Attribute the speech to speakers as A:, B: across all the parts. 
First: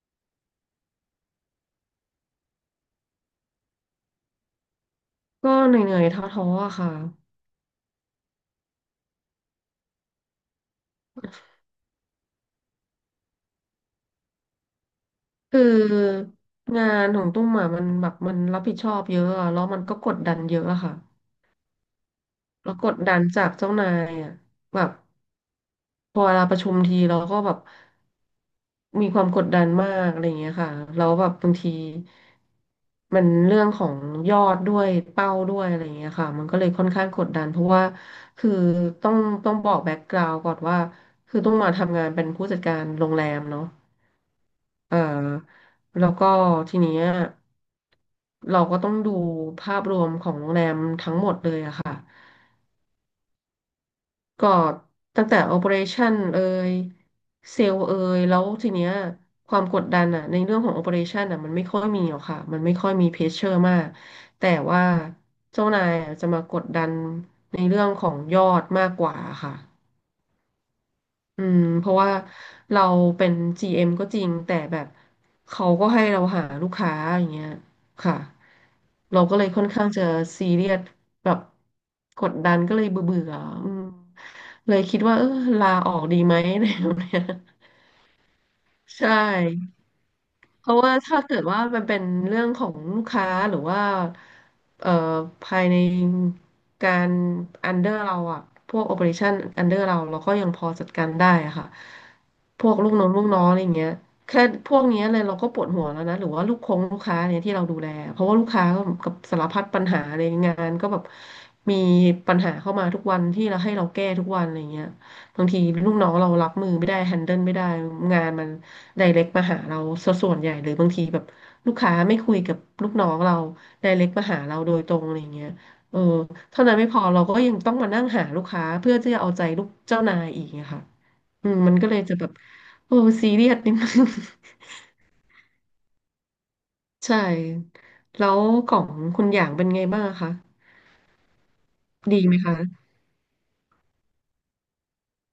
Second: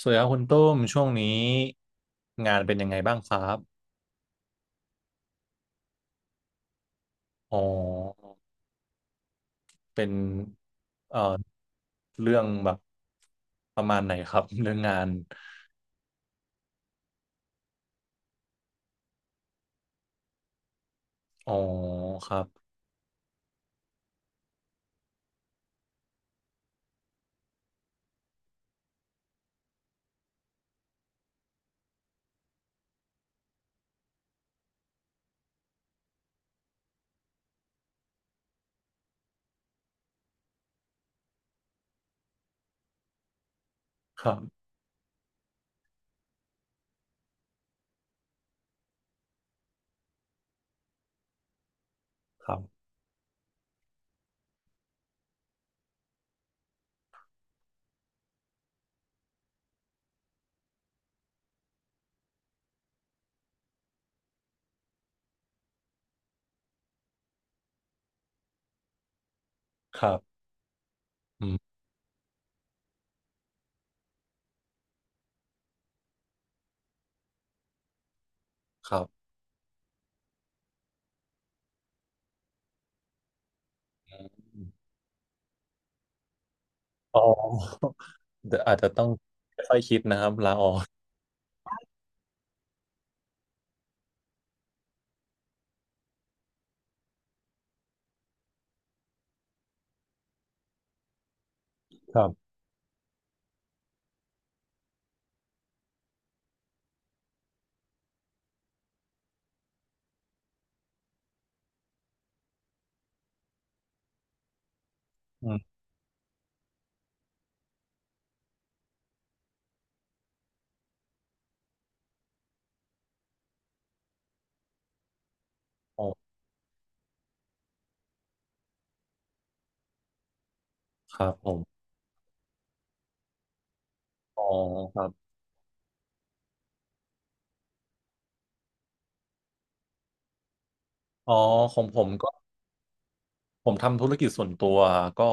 A: สวัสดีครับคุณตุ้มช่วงนี้งานเป็นยังไงบ้างครับ
B: ก็เหนื่อยๆท้อๆอะค่ะ
A: อ๋อเป็นเอ่อเรื่องแบบประมาณไหนครับ เรื่องงาน
B: คืองานของตุ้มอะมันแบบมันรับผิดชอบเยอะอะแล้วมันก็กดดันเยอะอะค่ะ
A: อ๋อครับ
B: แล้วกดดันจากเจ้านายอะแบบพอเวลาประชุมทีเราก็แบบมีความกดดันมากอะไรอย่างเงี้ยค่ะแล้วแบบบางทีมันเรื่องของยอดด้วยเป้าด้วยอะไรอย่างเงี้ยค่ะมันก็เลยค่อนข้างกดดันเพราะว่าคือต้องต้องบอกแบ็กกราว n d ก่อนว่าคือต้องมาทำงานเป็นผู้จัดการโรงแรมเนาะ
A: ครับ
B: เอ่อแล้วก็ทีเนี้ยเราก็ต้องดูภาพรวมของโรงแรมทั้งหมดเลยอะค่ะ
A: ครับ
B: ก็ตั้งแต่ Operation เอ่ยเซลล์เอ่ยแล้วทีเนี้ยความกดดันอะในเรื่องของ Operation อะมันไม่ค่อยมีหรอกค่ะมันไม่ค่อยมีเพชเชอร์มากแต่ว่าเจ้านายอะจะมากดดันในเรื่องของยอดมากกว่าค่ะ
A: ครับ
B: อื
A: อื
B: ม
A: ม
B: เพราะว่าเราเป็น GM ก็จริงแต่แบบเขาก็ให้เราหาลูกค้าอย่างเงี้ยค่ะ
A: ครั
B: เรา
A: บ
B: ก็เลยค่อนข้างจะซีเรียสแบบกดดันก็เลยเบื่อเบื่ออืม
A: อ
B: เล
A: ม
B: ยคิดว่าเออลาออกดีไหม อะไรแบบเนี้
A: อ๋
B: ย
A: อเดี๋ยวอาจจะต้อ
B: ใช่
A: งค่อยๆคิดนะครับลาอ
B: เพ
A: อ
B: ราะ
A: ก
B: ว่าถ้าเกิดว่ามันเป็นเรื่องของลูกค้าหรือว่าเอ่อภายในการอันเดอร์เราอะพวกโอ e r a t i o n อันเดอร์เราเราก็ยังพอจัดการได้อะค่ะ
A: ครับ
B: พวกลูกน้องอะไรอย่างเงี้ยแค่พวกเนี้ยเลยเราก็ปวดหัวแล้วนะหรือว่าลูกคงลูกค้าเนี่ยที่เราดูแลเพราะว่าลูกค้าก็กับสารพัดปัญหาในงานก็แบบมีปัญหาเข้ามาทุกวันที่เราให้เราแก้ทุกวันอะไรอย่างเงี้ยบา
A: อื
B: งที
A: ม
B: ลูกน้องเรารับมือไม่ได้แฮนเดิลไม่ได้งานมัน ไดเรกมาหาเราสะส่วนใหญ่หรือบางทีแบบลูกค้าไม่คุยกับลูกน้องเราไดเรกมาหาเราโดยตรงอะไรอย่างเงี้ยเออ
A: อ๋อ
B: เท่านั้นไม่พอเราก็ยังต้องมานั่งหาลูกค้าเพื่อที่จะเอาใจลูกเจ้านายอีกอะค่ะ
A: ครับผ
B: อืมมัน
A: ม
B: ก็เลยจะแบบโอ้ซีเรียสนิดนึง
A: อ๋อครับ
B: ใช่แล้วของคุณอย่างเป็นไงบ้างอะคะ
A: อ๋อของผม
B: ดี
A: ก็
B: ไหมคะ
A: ผมทำธุรกิจส่วนตัวก็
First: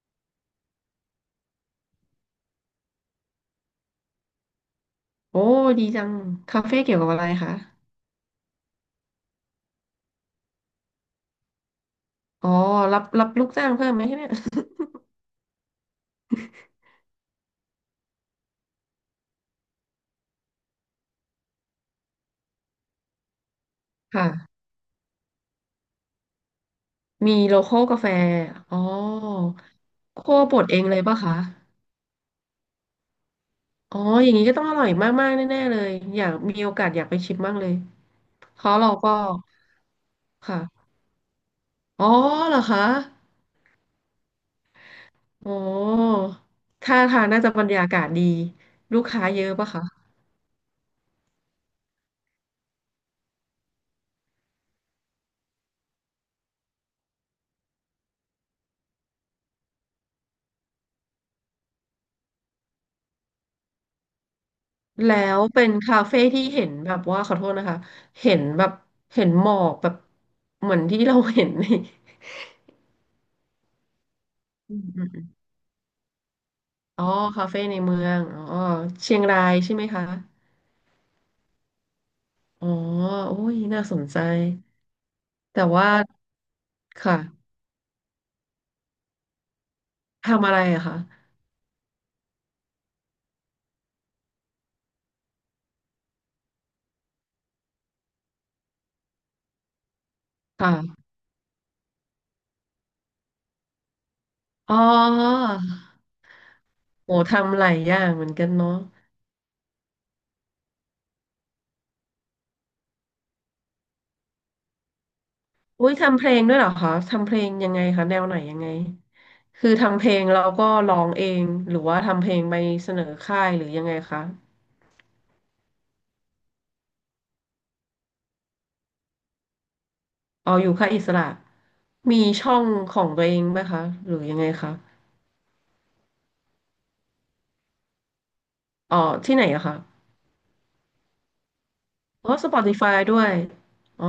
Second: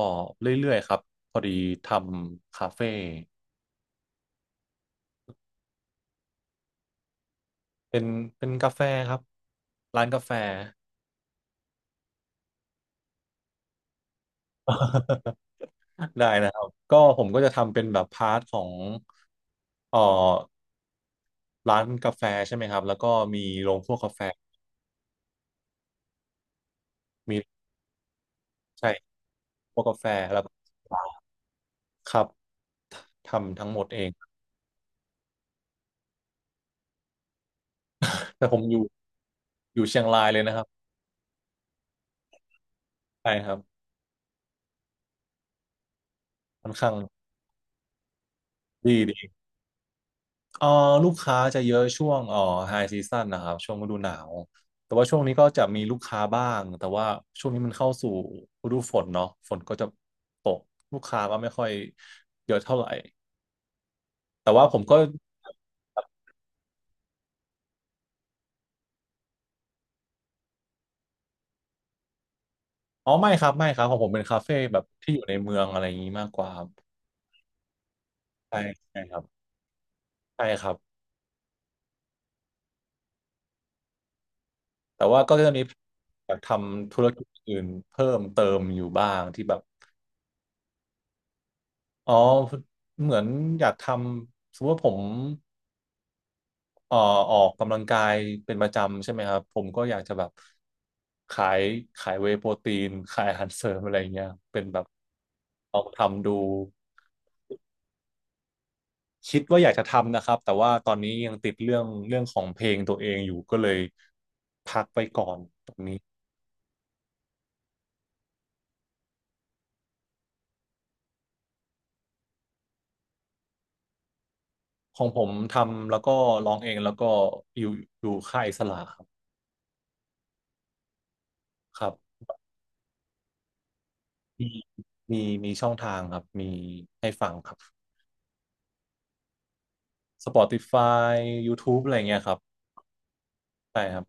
A: เรื่อยๆครับพอดีทำคาเฟ่
B: โอ้ดีจังคาเฟ่เกี่ยวกับอะไรคะ
A: เป็นเป็นกาแฟครับร้านกาแฟ
B: อ๋อรับลูกจ้างเพิ่มไหมเนี่ย
A: ได้นะครับก็ผมก็จะทำเป็นแบบพาร์ทของเอ่อร้านกาแฟใช่ไหมครับแล้วก็มีโรงคั่วกา แฟ
B: ค่ะ มี
A: มี
B: โลคอลกาแฟอ๋อ
A: ใช่คั่วกกาแฟ
B: คั่
A: แล้
B: ว
A: วก็
B: บดเองเลยป่ะคะ
A: ครับทำทั้งหมด
B: อ๋อ
A: เอง
B: อย่างนี้ก็ต้องอร่อยมากๆแน่ๆเลยอยากมีโอกาสอยากไปชิมบ้างเลย
A: แต่ผ
B: เพ
A: มอ
B: ราะ
A: ยู่
B: เราก็
A: อยู่เชียงรายเลยนะครับ
B: ค่ะอ๋อเหรอคะ
A: ใช่ครับ
B: อ๋อ
A: ค่อนข้าง
B: ท่าทางน่าจะบรรยากาศดี
A: ด
B: ลูกค้า
A: ี
B: เยอะป่ะคะ
A: เอ่อลูกค้าจะเยอะช่วงไฮซีซั่นนะครับช่วงฤดูหนาวแต่ว่าช่วงนี้ก็จะมีลูกค้าบ้างแต่ว่าช่วงนี้มันเข้าสู่ฤดูฝนเนาะฝนก็จะตกลูกค้าก็ไม่ค่อยเยอะเท่าไหร่แต่ว่าผมก็
B: แล้วเป็นคาเฟ่ที่เห็นแบบว่าขอโทษนะคะ เห็นแบบเห็นหมอกแบบ เหมือนที่เราเห็นใน
A: อ๋อไม่ครับไม่ครับของผมเป็นคาเฟ่
B: อื
A: แบ
B: ม
A: บ
B: อื
A: ที่อยู่
B: ม
A: ในเมืองอะไรอย่างนี้มากกว่าครับ
B: อ๋อคาเฟ่ในเมืองอ๋
A: ใช่
B: อ
A: ใช่ค
B: เชี
A: รั
B: ยง
A: บ
B: รายใช่ไหมคะ
A: ใช่ครับ
B: อ๋อโอ้ยน่าสนใจ
A: แต่ว่าก็จะ
B: แต่
A: มี
B: ว่า
A: แบบทำธุรกิจ
B: ค่ะ
A: อื่นเพิ่มเติมอยู่บ้างที่แบบ
B: ทำอะไรอะคะ
A: อ๋อเหมือนอยากทำสมมติว่าผม เอ่อออกกำลังกายเป็นประจำใช่ไหมครับผมก็อยากจะแบบ
B: ค่ะ
A: ขายขายเวย์โปรตีนขายอาหารเสริมอะไรเงี้ยเป็น
B: อ๋อ
A: แบบลองทำดู
B: โหทำหลายอย่างเหมือนกันเนาะ
A: คิดว่าอยากจะทำนะครับแต่ว่าตอนนี้ยังติดเรื่องของเพลงตัวเองอยู่ก็เลยพักไปก่อน
B: อุ้ยทำเพลงด้วยเหรอคะ ทำเพลงยังไงคะแนวไหนยังไงคือทำเพลงแล้วก็ร้องเองหรือว่าทำเพลงไปเสนอค่ายหรือยังไงคะ
A: ของผมทำแล้วก็ร้องเองแล้วก็อยู่อยู่ค่ายอิสระครับ
B: เอาออยู่ค่ายอิสระ
A: ครั
B: มี
A: บ
B: ช่องของตัวเองไหมคะ หรือยังไง
A: มี
B: คะ
A: มีมีช่องทางครับมีให้ฟังครับ
B: อ๋อที่ไหนอะคะ
A: s p o t i f า y ยู t ูบ e อะไรเงี้ยค
B: อ๋อ
A: รับ
B: Spotify ด้วย
A: ใช่ครั
B: อ๋
A: บ
B: อ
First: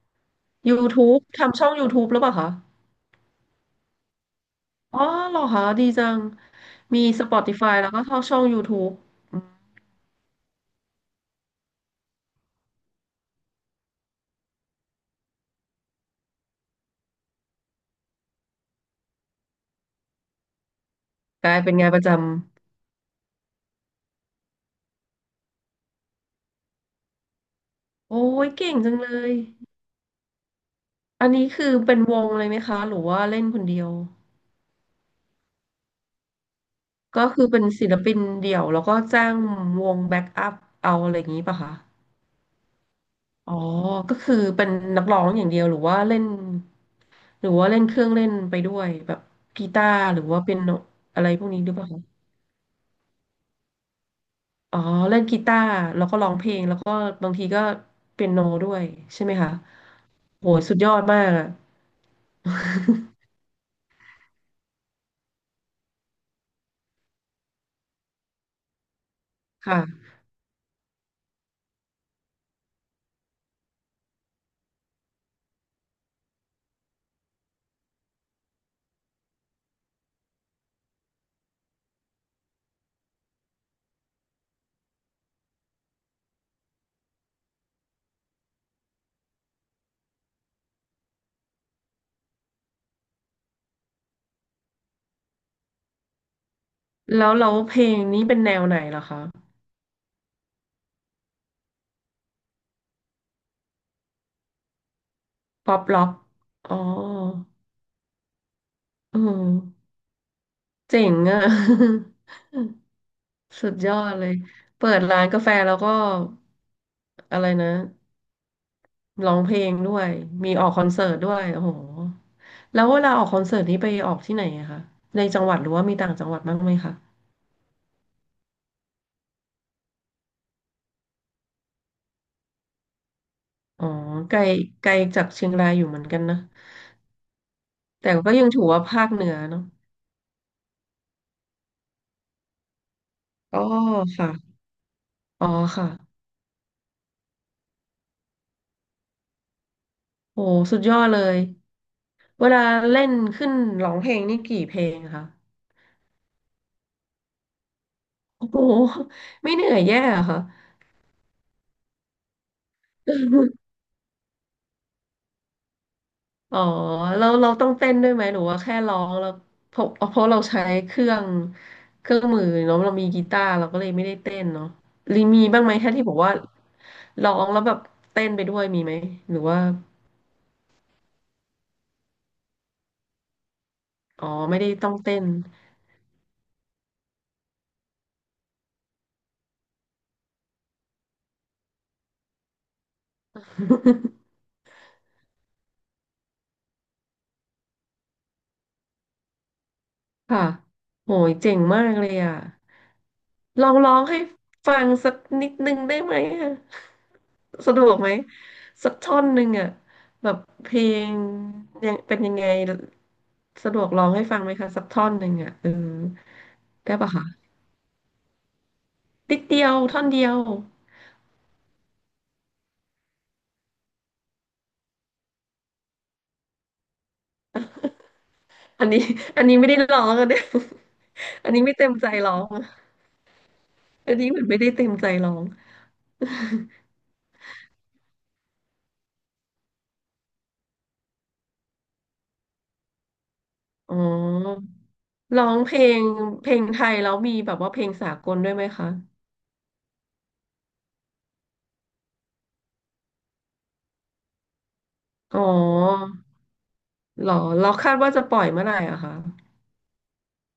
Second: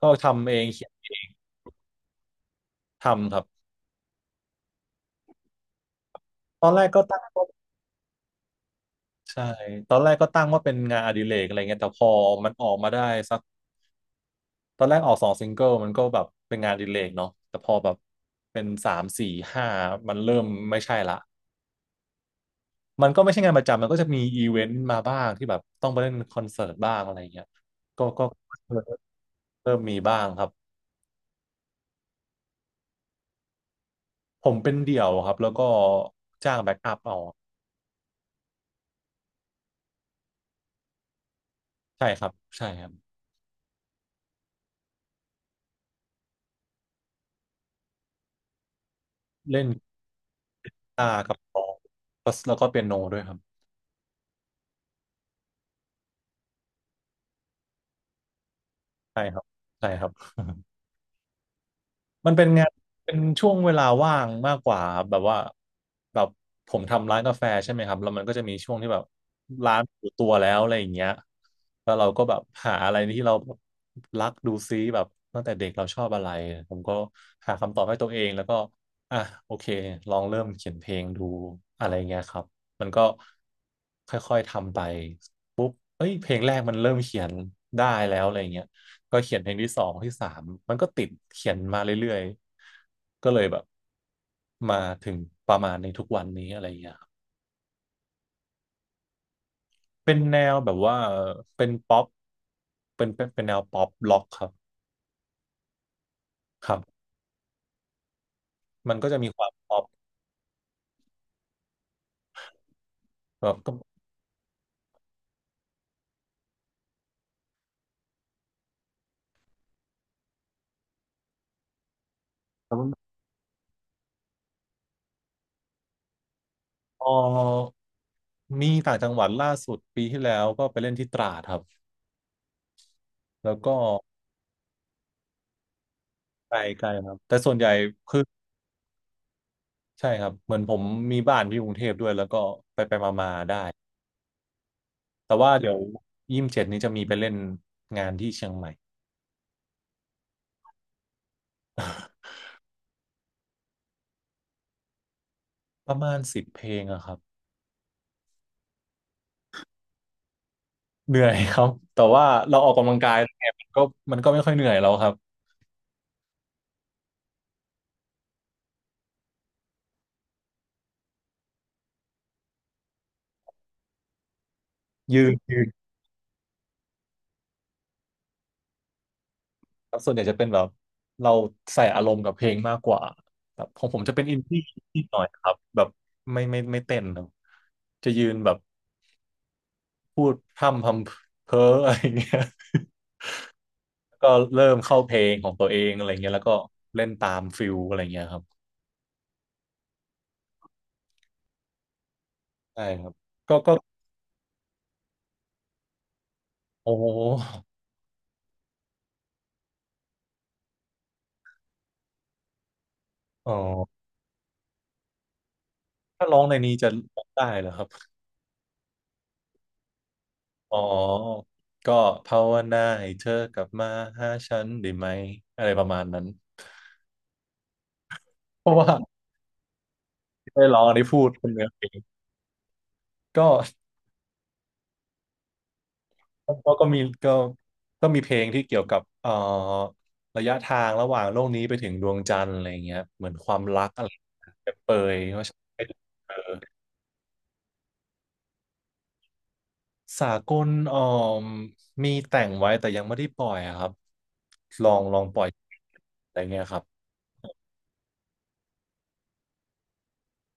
A: ก็ทำเองเขียน
B: YouTube ทำช่อง YouTube หรือเปล่าคะ
A: ทำครับ
B: อ๋อเหรอคะดีจัง
A: ตอนแรก
B: มี
A: ก็ตั้งว่า
B: Spotify แล้วก็เข้าช่อง YouTube อื
A: ใช่
B: ม
A: ตอนแรกก็ตั้งว่าเป็นงานอดิเรกอะไรเงี้ยแต่พอมันออกมาได้สักตอนแรกออกสองซิงเกิลมันก็แบบเป็นงานอดิเรกเนาะแต่พอแบบเป็นสามสี่ห้ามันเริ่มไม่ใช่ละ
B: กลายเป็นงานประจำ
A: มันก็ไม่ใช่งานประจำมันก็จะมีอีเวนต์มาบ้างที่แบบต้องไปเล่นคอนเสิร์ตบ้างอะไรเงี้ยก็
B: โอ้ยเก่ง
A: เริ่
B: จั
A: ม
B: งเลย
A: เริ่มมีบ้างครับ
B: อันนี้คือเป็นวงเลยไหมคะหรือว่าเล่นคนเดียว
A: ผมเป็นเดี่ยวครับแล้วก็จ้างแบ็กอัพเอา
B: ก็คือเป็นศิลปินเดี่ยวแล้วก็จ้างวงแบ็กอัพเอาอะไรอย่างนี้ป่ะคะ
A: ใช่ครับใช่ครับ
B: อ๋อก็คือเป็นนักร้องอย่างเดียวหรือว่าเล่นหรือว่าเล่นเครื่องเล่นไปด้วยแบบ
A: เล่
B: กี
A: น
B: ตา
A: ก
B: ร์หรือว่าเป็น
A: ี
B: โน
A: ตาร์
B: อะไร
A: กับ
B: พวก
A: กล
B: นี้
A: อ
B: ด้วย
A: ง
B: ป่ะ
A: แล้วก็เปียโนด้วยครับ
B: อ๋อเล่นกีตาร์แล้วก็ร้องเพลงแล้วก็บางทีก็เปียโนด้วย
A: ใช่
B: ใช่ไหม
A: ครับ
B: คะ
A: ใช่ครับ
B: โหสุดยอดมากอะ
A: มันเป็นงา นเป็นช่วงเวลาว่างมากกว่าครับแบบว่าแบบผมทำร้านกาแฟใช่ไหมครับแล้วมันก็จะมีช่วงที่แบบร้า
B: ค่ะ
A: นอยู่ตัวแล้วอะไรอย่างเงี้ยแล้วเราก็แบบหาอะไรที่เราแบบรักดูซิแบบตั้งแต่เด็กเราชอบอะไรผมก็หาคำตอบให้ตัวเองแล้วก็อ่ะโอเคลองเริ่มเขียนเพลงดูอะไรเงี้ยครับมันก็ค่อยๆทำไป เอ้ยเพลงแรกมันเริ่มเขียนได้แล้วอะไรเงี้ยก็เขียนเพลงที่สองที่สามมันก็ติดเขียนมาเรื่อยๆ ก็เลยแบบมาถึงประมาณในทุกวันนี้อะไรเงี้ยครับ
B: แล้วเราเพลงนี้เป็นแนวไหนเหรอคะ
A: เป็นแนวแบบว่าเป็นป๊อปเป็นแนวป๊อปล็อกครับ
B: ป๊อปร็อก
A: ค
B: อ๋อ
A: รับ มันก็จะ
B: เอ
A: มีความป๊อป
B: อเจ๋งอะ
A: แบบ
B: สุ
A: ก็
B: ดยอดเลยเปิดร้านกาแฟแล้วก็อะไรนะร้องเพลงด้วยมีออกคอนเสิร์ตด้วยโอ้โหแล้วเวลาออกคอนเสิร์ตนี้ไปออกที่ไหนอะคะในจังหวัดหรือว่ามีต่างจังหวัดบ้างไหมคะ
A: พอมีต่างจังหวัดล่าสุดปีที่แล้วก็ไปเล่นที่ตราดครับ แล้วก็
B: อ๋อไกลไกลจากเชียงรายอยู่เหมือนกันนะ
A: ไกลๆครับ แต่ส่วนใหญ่
B: แต่ก็ยังถือว่าภาคเหนือเนาะ
A: ใช่ครับเหมือนผมมีบ้านที่กรุงเทพด้วยแล้วก็ไปไปมามาๆได้
B: อ๋อค่ะ
A: แต่
B: อ๋อ
A: ว่าเดี๋ยว
B: ค่ะ
A: 27นี้จะมีไปเล่นงานที่เชียงใหม่
B: โอ้สุดยอดเลย เวลาเล่นขึ้นร้องเพลงนี่กี่เพลงอะคะ
A: ประมาณ10 เพลงอะครับ
B: โอ้โหไม่เหนื่อยแย่เหรอค่ะ
A: เหนื่อยครับแต่ว่าเราออกกำลังกายเนี่ยมัน ก็มันก็ไม่ค่อยเหนื่อยแล้วครับ
B: อ๋อเราต้องเต้นด้วยไหมหรือว่าแค่ร้องแล้วเพราะเพราะเราใช้เครื่องมือเนาะเรามีกีตาร์เราก็เลยไม่ได้เต้นเนาะรีมี
A: ยื
B: บ้าง
A: น
B: ไหมแค่ที่บอกว่าร้องแล้วแบบเต้นไปด้วยมีไหมหรือว่า
A: ครับส่วนใหญ่จะเป็นแบบเราใส่อารมณ์กับเพลงมากกว่าแบบของผมจะเป็น
B: อ๋อ
A: อิน
B: ไม่
A: ดี้
B: ได้ต้อง
A: นิดห
B: เต้
A: น่อ
B: น
A: ยครับแบบไม่เต้นครับจะยืนแบบพูดพร่ำพำเพ้อ อะไรอย่างเงี้ย ก็เริ่มเข้าเพลงของตัวเองอะไรเงี้ยแล้วก็เล่นตามฟิลอะไรเงี้ยครับ
B: ค่ะโหยเจ๋งมากเลยอ่ะ
A: ใช่ครับก็
B: ลอ
A: ก็
B: งร้องให้ฟังสักนิดนึงได้ไหมอ่ะ
A: โอ้โห
B: สะดวกไหมสักท่อนหนึ่งอ่ะแบบเพลงยังเป็นยังไง
A: อ๋อ
B: สะดวกร้องให้ฟังไหมคะสักท่อนหนึ่งอ่ะเออ
A: ถ้าร้องในนี้จะ
B: ได้ปะ
A: ร้อ
B: คะ
A: งได้เหรอครับ
B: นิดเดียวท่อนเดียว
A: อ๋อก็ภาวนาให้เธอกลับมาหาฉันได้ไหมอะไรประมาณนั้นเพราะ
B: อั
A: ว่า
B: นนี้อันนี้ไม่ได้ร้องอะเนี่ย
A: ได้ร้องได้พูดค
B: อั
A: น
B: นนี้
A: เนื้อ
B: ไม่
A: เพล
B: เต็ม
A: ง
B: ใจร้องอะ
A: ก็
B: อันนี้เหมือนไม่ได้เต็มใจร้อง
A: ก็ มีก็มีเพลงที่เกี่ยวกับระยะทางระหว่างโลกนี้ไปถึงดวงจันทร์อะไรอย่างเงี้ยเหมือนความรัก
B: อ๋
A: อะไร
B: อ
A: เปรยบเปรย
B: ร้
A: ว่า
B: อ
A: ฉัน
B: งเพล
A: ไม่ได้
B: ง
A: เจ
B: เพลง
A: อ
B: ไทยแล้วมีแบบว่าเพลงสากลด้วยไหมคะ
A: สากลมีแต่งไว้แต่ยังไม่ได้ปล่อยอะครับลองป
B: อ๋
A: ล่อย
B: อ
A: อะไรเงี้ยครับ
B: เหรอเราคาดว่าจะปล่อยเมื่อไหร่อะคะ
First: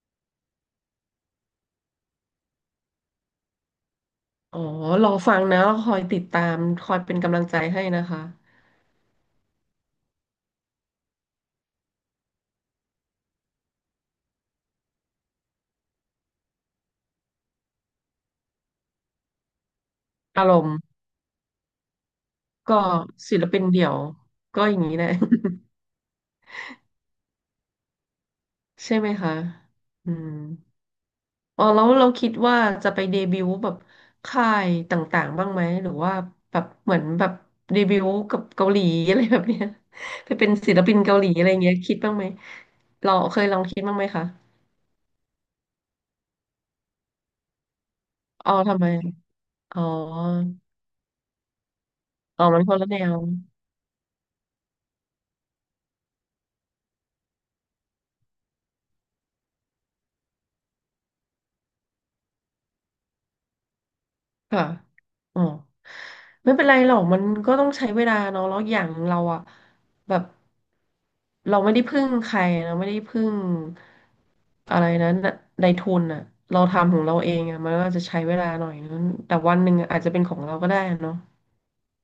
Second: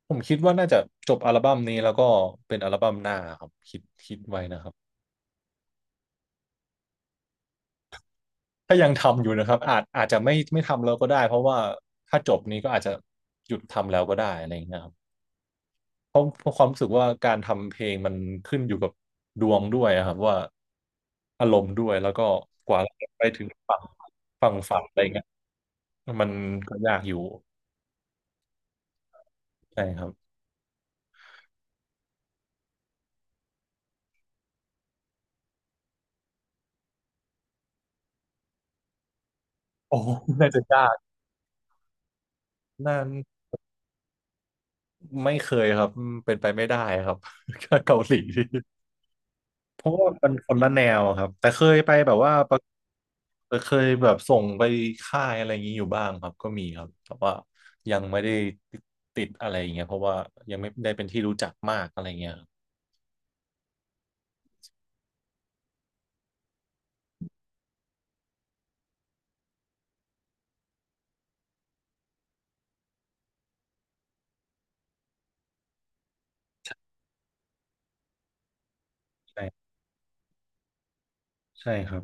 A: ผมคิดว่าน่าจะจบอัลบั้มนี้แล้วก็เป็นอัลบั้มหน้าครับคิดไว้
B: อ๋
A: นะ
B: อ
A: ครับ
B: รอฟังนะเราคอยติดตามคอยเป็นกำลังใจให้นะคะ
A: ถ้ายังทำอยู่นะครับอาจจะไม่ทำแล้วก็ได้เพราะว่าถ้าจบนี้ก็อาจจะหยุดทำแล้วก็ได้อะไรอย่างเงี้ยครับเพราะความรู้สึกว่าการทำเพลงมันขึ้นอยู่กับดวงด้วยอะครับว่า
B: อารมณ์
A: อารมณ์ด้วยแล้วก็ก
B: ก็
A: ว่าเราจะไป
B: ศิ
A: ถึ
B: ล
A: ง
B: ปิน
A: ฝั่ง
B: เดี่ยวก็อ
A: ฝั
B: ย่า
A: น
B: ง
A: อะ
B: นี้
A: ไร
B: แหละ
A: เงี้ยมันก็ยากอยู่
B: ใช่ไหมคะ
A: ใช่ครั
B: อื
A: บ
B: ม อ๋อแล้วเราคิดว่าจะไปเดบิวต์แบบค่ายต่างๆบ้างไหมหรือว่าแบบเหมือนแบบเดบิวต์กับเกาหลีอะไรแบบเนี้ย
A: โอ้
B: ไป เป็
A: น่า
B: น
A: จะ
B: ศิล
A: ยา
B: ปิ
A: ก
B: นเกาหลีอะไรเงี้ยคิดบ้างไหม
A: น่า
B: เราเคยลองคิดบ้างไหมคะ
A: ไม่เคยครับ เป็นไปไม่ได้ครับ เกาหลี
B: อ๋อทำไมอ๋
A: เพ
B: อ
A: ราะว่ามันคนละแนวครับแต่เคยไปแบบว่า
B: อ๋อ
A: ะ
B: มันคนละแนว
A: เคยแบบส่งไปค่ายอะไรอย่างนี้อยู่บ้างครับก็มีครับแต่ว่ายังไม่ได้ติดอะไรอย่างเงี้ยเพราะว่ายังไม่ได้เป็นที่รู้จักมากอะไรเงี้ยครับ
B: ค่ะอ๋อไม่เป็นไรหรอกมันก็ต้องใช้เวลาเนาะแล้วอย่างเราอะ แบบ เราไม่ได้พึ่งใครเราไม่ได้พึ่งอะไรนะในทุนอะ เราทำของเราเองอะ มันก็จะใช้เวลาหน่อยนึงแต่วันห
A: ใช่
B: นึ่งอาจจะเป็นของเราก็ได้อะเนาะ
A: ใช่ครับ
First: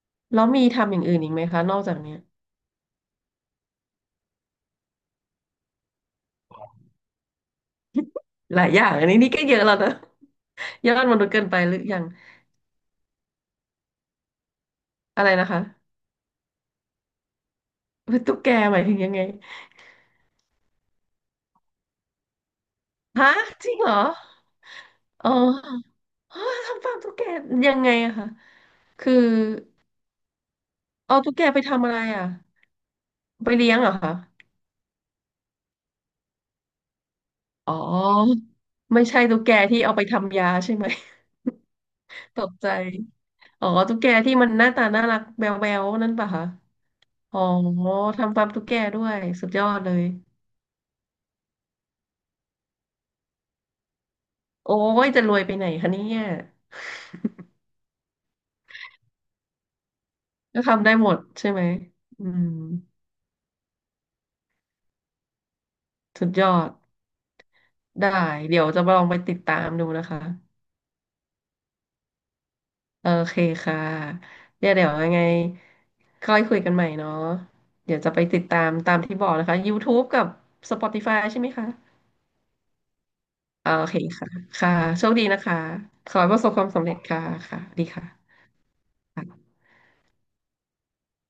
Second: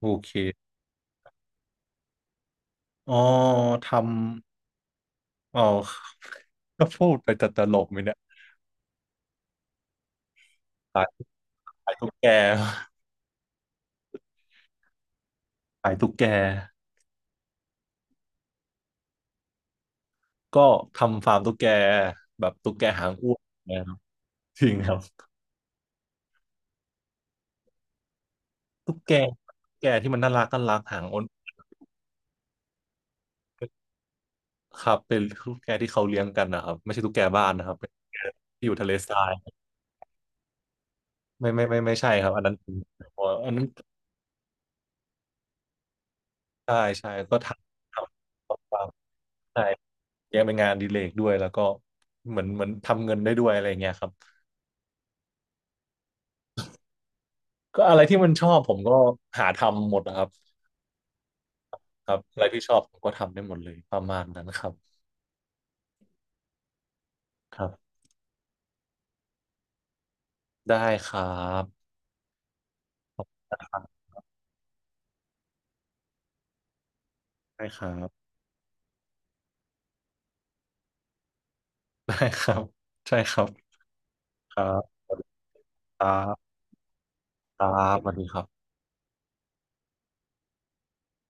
A: โอเค
B: แล้วมีทำอย่างอื่นอีกไหมคะ นอกจากเนี้ย
A: อ๋อทำอ๋อ ก็พูดไปแต่ตลกไหมเนี่ย
B: หลายอย่างอันนี้นี่ก็เยอะแล้วนะ เยอะม
A: ขาย
B: นุษย์เกินไปหรืออ
A: ขาย
B: ย่ง
A: ตุ๊กแก
B: อะไรนะคะ
A: ขายตุ๊กแก
B: เป็นตุ๊กแกหมายถึงยังไง
A: ก็ทำฟาร์มตุ๊กแกแบบตุ๊กแกหางอ้
B: ฮะ
A: วน
B: จริง
A: นะ
B: เห
A: ค
B: ร
A: รั
B: อ
A: บจริงครับ
B: อ๋อ ฮะทำฟาร์มตุ๊กแกยังไงอะคะ
A: ตุ๊ก
B: คื
A: แก
B: อ
A: ตุ๊กแกที่มันน่ารักน่ารักหาง
B: เอา
A: อ้น
B: ตุ๊กแกไปทำอะไรอะไปเลี้ยงเหรอคะ
A: ครับเป็นตุ๊กแกที่เขาเลี้ยงกันนะครับไม่ใช่ตุ๊กแกบ้านนะค
B: อ๋อ
A: รับเป็นตุ๊กแกที่อยู่ทะเล
B: ไม่
A: ทรา
B: ใช่
A: ย
B: ตุ๊กแกที่เอาไปทำยาใช่ไหม
A: ไม่ใช่ครับ
B: ต
A: อัน
B: ก
A: นั้น
B: ใจ
A: อันนั้
B: อ๋
A: น
B: อตุ๊กแกที่มันหน้าตาน่ารักแมวๆนั่นปะคะ
A: ใช่ใช่ก็
B: อ๋อ
A: ทำท
B: ทำฟาร์มตุ๊ก
A: ำ
B: แก
A: ฟาร์ม
B: ด้วยสุดย
A: ใช่
B: อดเลย
A: เลี้ยงเป็นงานอดีเลกด้วยแล้วก็เหมือนทำเงินได้ด้วยอะไรเงี้ยครับ
B: โอ้ยจะรวยไปไหนคะเนี่ย
A: ก็อะไรที่มันชอบผมก็หาทำหมดนะครับ
B: ก็ทำได้หมดใช่ไหม
A: ครับ
B: อื
A: อะ
B: ม
A: ไรที่ชอบผมก็ทำได้หมดเลยประมาณนั้นครับ
B: สุดยอด
A: ครับ
B: ได้เดี๋ยวจะลองไปติดตามดูนะคะ
A: ได้ครับ
B: โอเคค่ะเดี๋ยวยังไงค่อยคุยกันใหม่เนาะ
A: ได้ครั
B: เดี๋ยวจะไป
A: บ
B: ติดตามตามที่บอกนะคะ YouTube กับ Spotify ใช่ไหมคะ
A: ได้ครับใช่ครั
B: โอ
A: บ
B: เคค่ะ
A: ครั
B: ค่ะ
A: บ
B: โชคดีนะคะ
A: ครั
B: ขอให้ประสบ
A: บ
B: ความสำเร็จค่ะค่ะ
A: ครั
B: ดี
A: บ
B: ค่
A: สวัสดีครับ
B: ะ